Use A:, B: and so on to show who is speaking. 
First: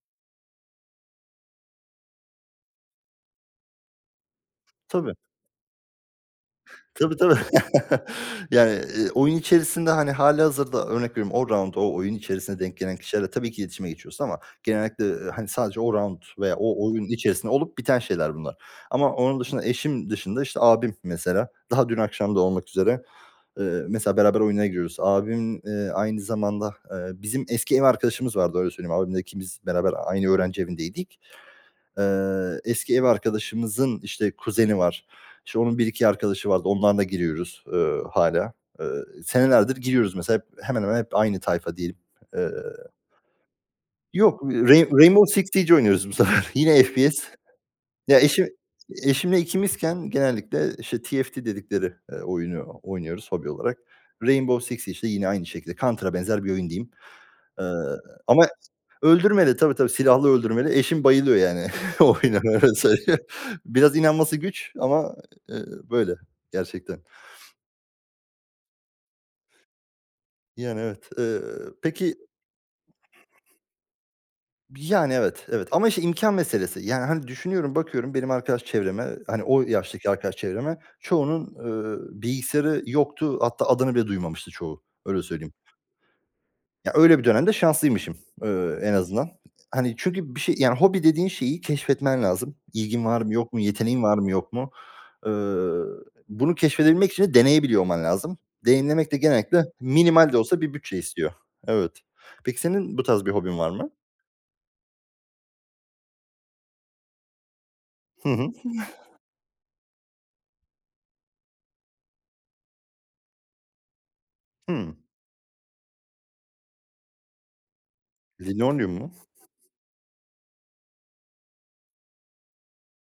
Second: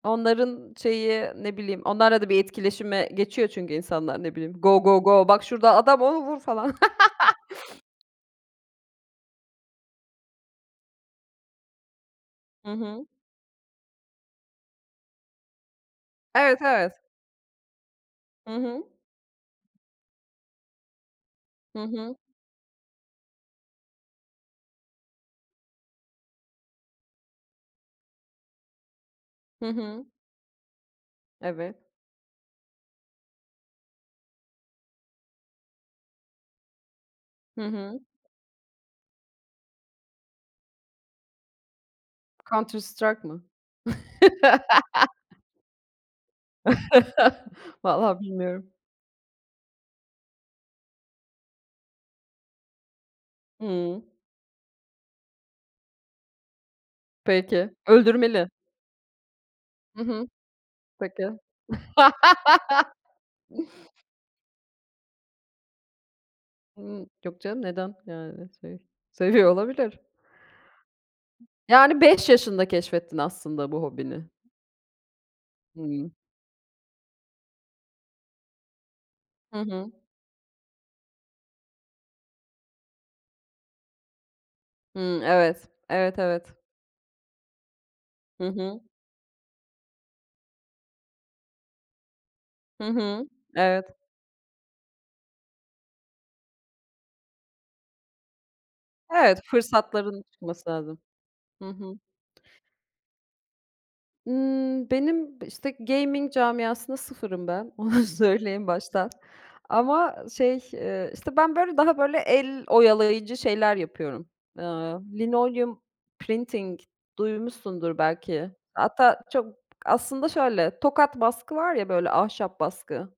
A: Onların şeyi ne bileyim, onlarla da bir etkileşime geçiyor çünkü insanlar. Ne bileyim, "Go, go,
B: Tabii.
A: go. Bak şurada adam, onu vur." falan.
B: Tabii, tabii. Yani, eee, oyun içerisinde, hani, hâlihazırda örnek veriyorum, o raunt o oyun içerisinde
A: Hı
B: denk gelen
A: hı.
B: kişilerle tabii ki iletişime geçiyorsun ama genellikle, hani, eee sadece o raunt veya
A: Evet,
B: o
A: evet.
B: oyun içerisinde olup biten şeyler
A: Hı
B: bunlar.
A: hı.
B: Ama onun dışında, eşim dışında, işte, abim mesela.
A: Hı
B: Daha dün
A: hı.
B: akşam da olmak üzere, eee, mesela beraber oyunlara giriyoruz. Abim, eee, aynı zamanda Eee, bizim eski ev arkadaşımız vardı, öyle söyleyeyim. Abimle ikimiz
A: Hı
B: beraber
A: hı.
B: aynı öğrenci evindeydik.
A: Evet.
B: Eee, eski ev arkadaşımızın, işte, kuzeni var. İşte, onun 1-2 arkadaşı vardı. Onlarla da
A: Hı
B: giriyoruz, eee,
A: hı.
B: hâlâ. Eee, senelerdir giriyoruz mesela hep hemen hemen hep aynı tayfa diyelim. Eee.
A: Counter Strike mı?
B: Yok, Rai Rainbow Six Siege oynuyoruz bu sefer. Yine FPS.
A: Valla
B: Ya eşim
A: bilmiyorum.
B: eşimle ikimizken genellikle, işte, TFT dedikleri, eee, oyunu oynuyoruz hobi olarak.
A: Hımm.
B: Rainbow Six, işte, yine aynı şekilde. Counter'a benzer bir oyun diyeyim.
A: Peki.
B: Iıı, ama
A: Öldürmeli?
B: öldürmeli. Tabii, tabii.
A: Hı hı.
B: silahlı öldürmeli. Eşim
A: Peki.
B: bayılıyor, yani, o oyuna, öyle söyleyeyim. Biraz inanması güç ama, eee, böyle gerçekten.
A: Imm. Yok canım, neden? Yani, şey, seviyor olabilir.
B: Yani, evet. Eee,
A: Yani
B: peki
A: 5 yaşında keşfettin aslında bu hobini.
B: B Yani, evet, evet. Ama, işte,
A: Hımm.
B: imkân meselesi. Yani, hani, düşünüyorum, bakıyorum benim arkadaş çevreme, ııı, hani,
A: Hı
B: o
A: hı.
B: yaştaki arkadaş çevreme. Çoğunun, eee, bilgisayarı yoktu. Hatta adını bile duymamıştı çoğu, öyle
A: Hımm,
B: söyleyeyim.
A: evet. Evet, evet.
B: Ya, öyle bir dönemde şanslıymışım,
A: Hı
B: eee,
A: hı.
B: en azından. Hani, çünkü bir şey yani, hobi dediğin şeyi keşfetmen lazım.
A: Hı
B: İlgin var
A: hı.
B: mı, yok mu?
A: Evet.
B: Yeteneğin var mı, yok mu? Eee, bunu keşfedebilmek için de deneyebiliyor olman lazım. Deneyimlemek de
A: Evet,
B: genellikle
A: fırsatların
B: minimal de olsa
A: çıkması
B: bir bütçe
A: lazım.
B: istiyor.
A: Hı
B: Evet.
A: hı.
B: Peki senin bu tarz bir hobin var mı?
A: Ιmm, benim, işte, gaming camiasında sıfırım ben, onu
B: Hı hı.
A: söyleyeyim baştan. Ama şey, eee, işte, ben, böyle, daha, böyle, el oyalayıcı şeyler yapıyorum. Eee,
B: Hımm.
A: linoleum printing, duymuşsundur belki.
B: Linolyum mu?
A: Hatta çok Aslında şöyle, tokat baskı var ya böyle ahşap baskı.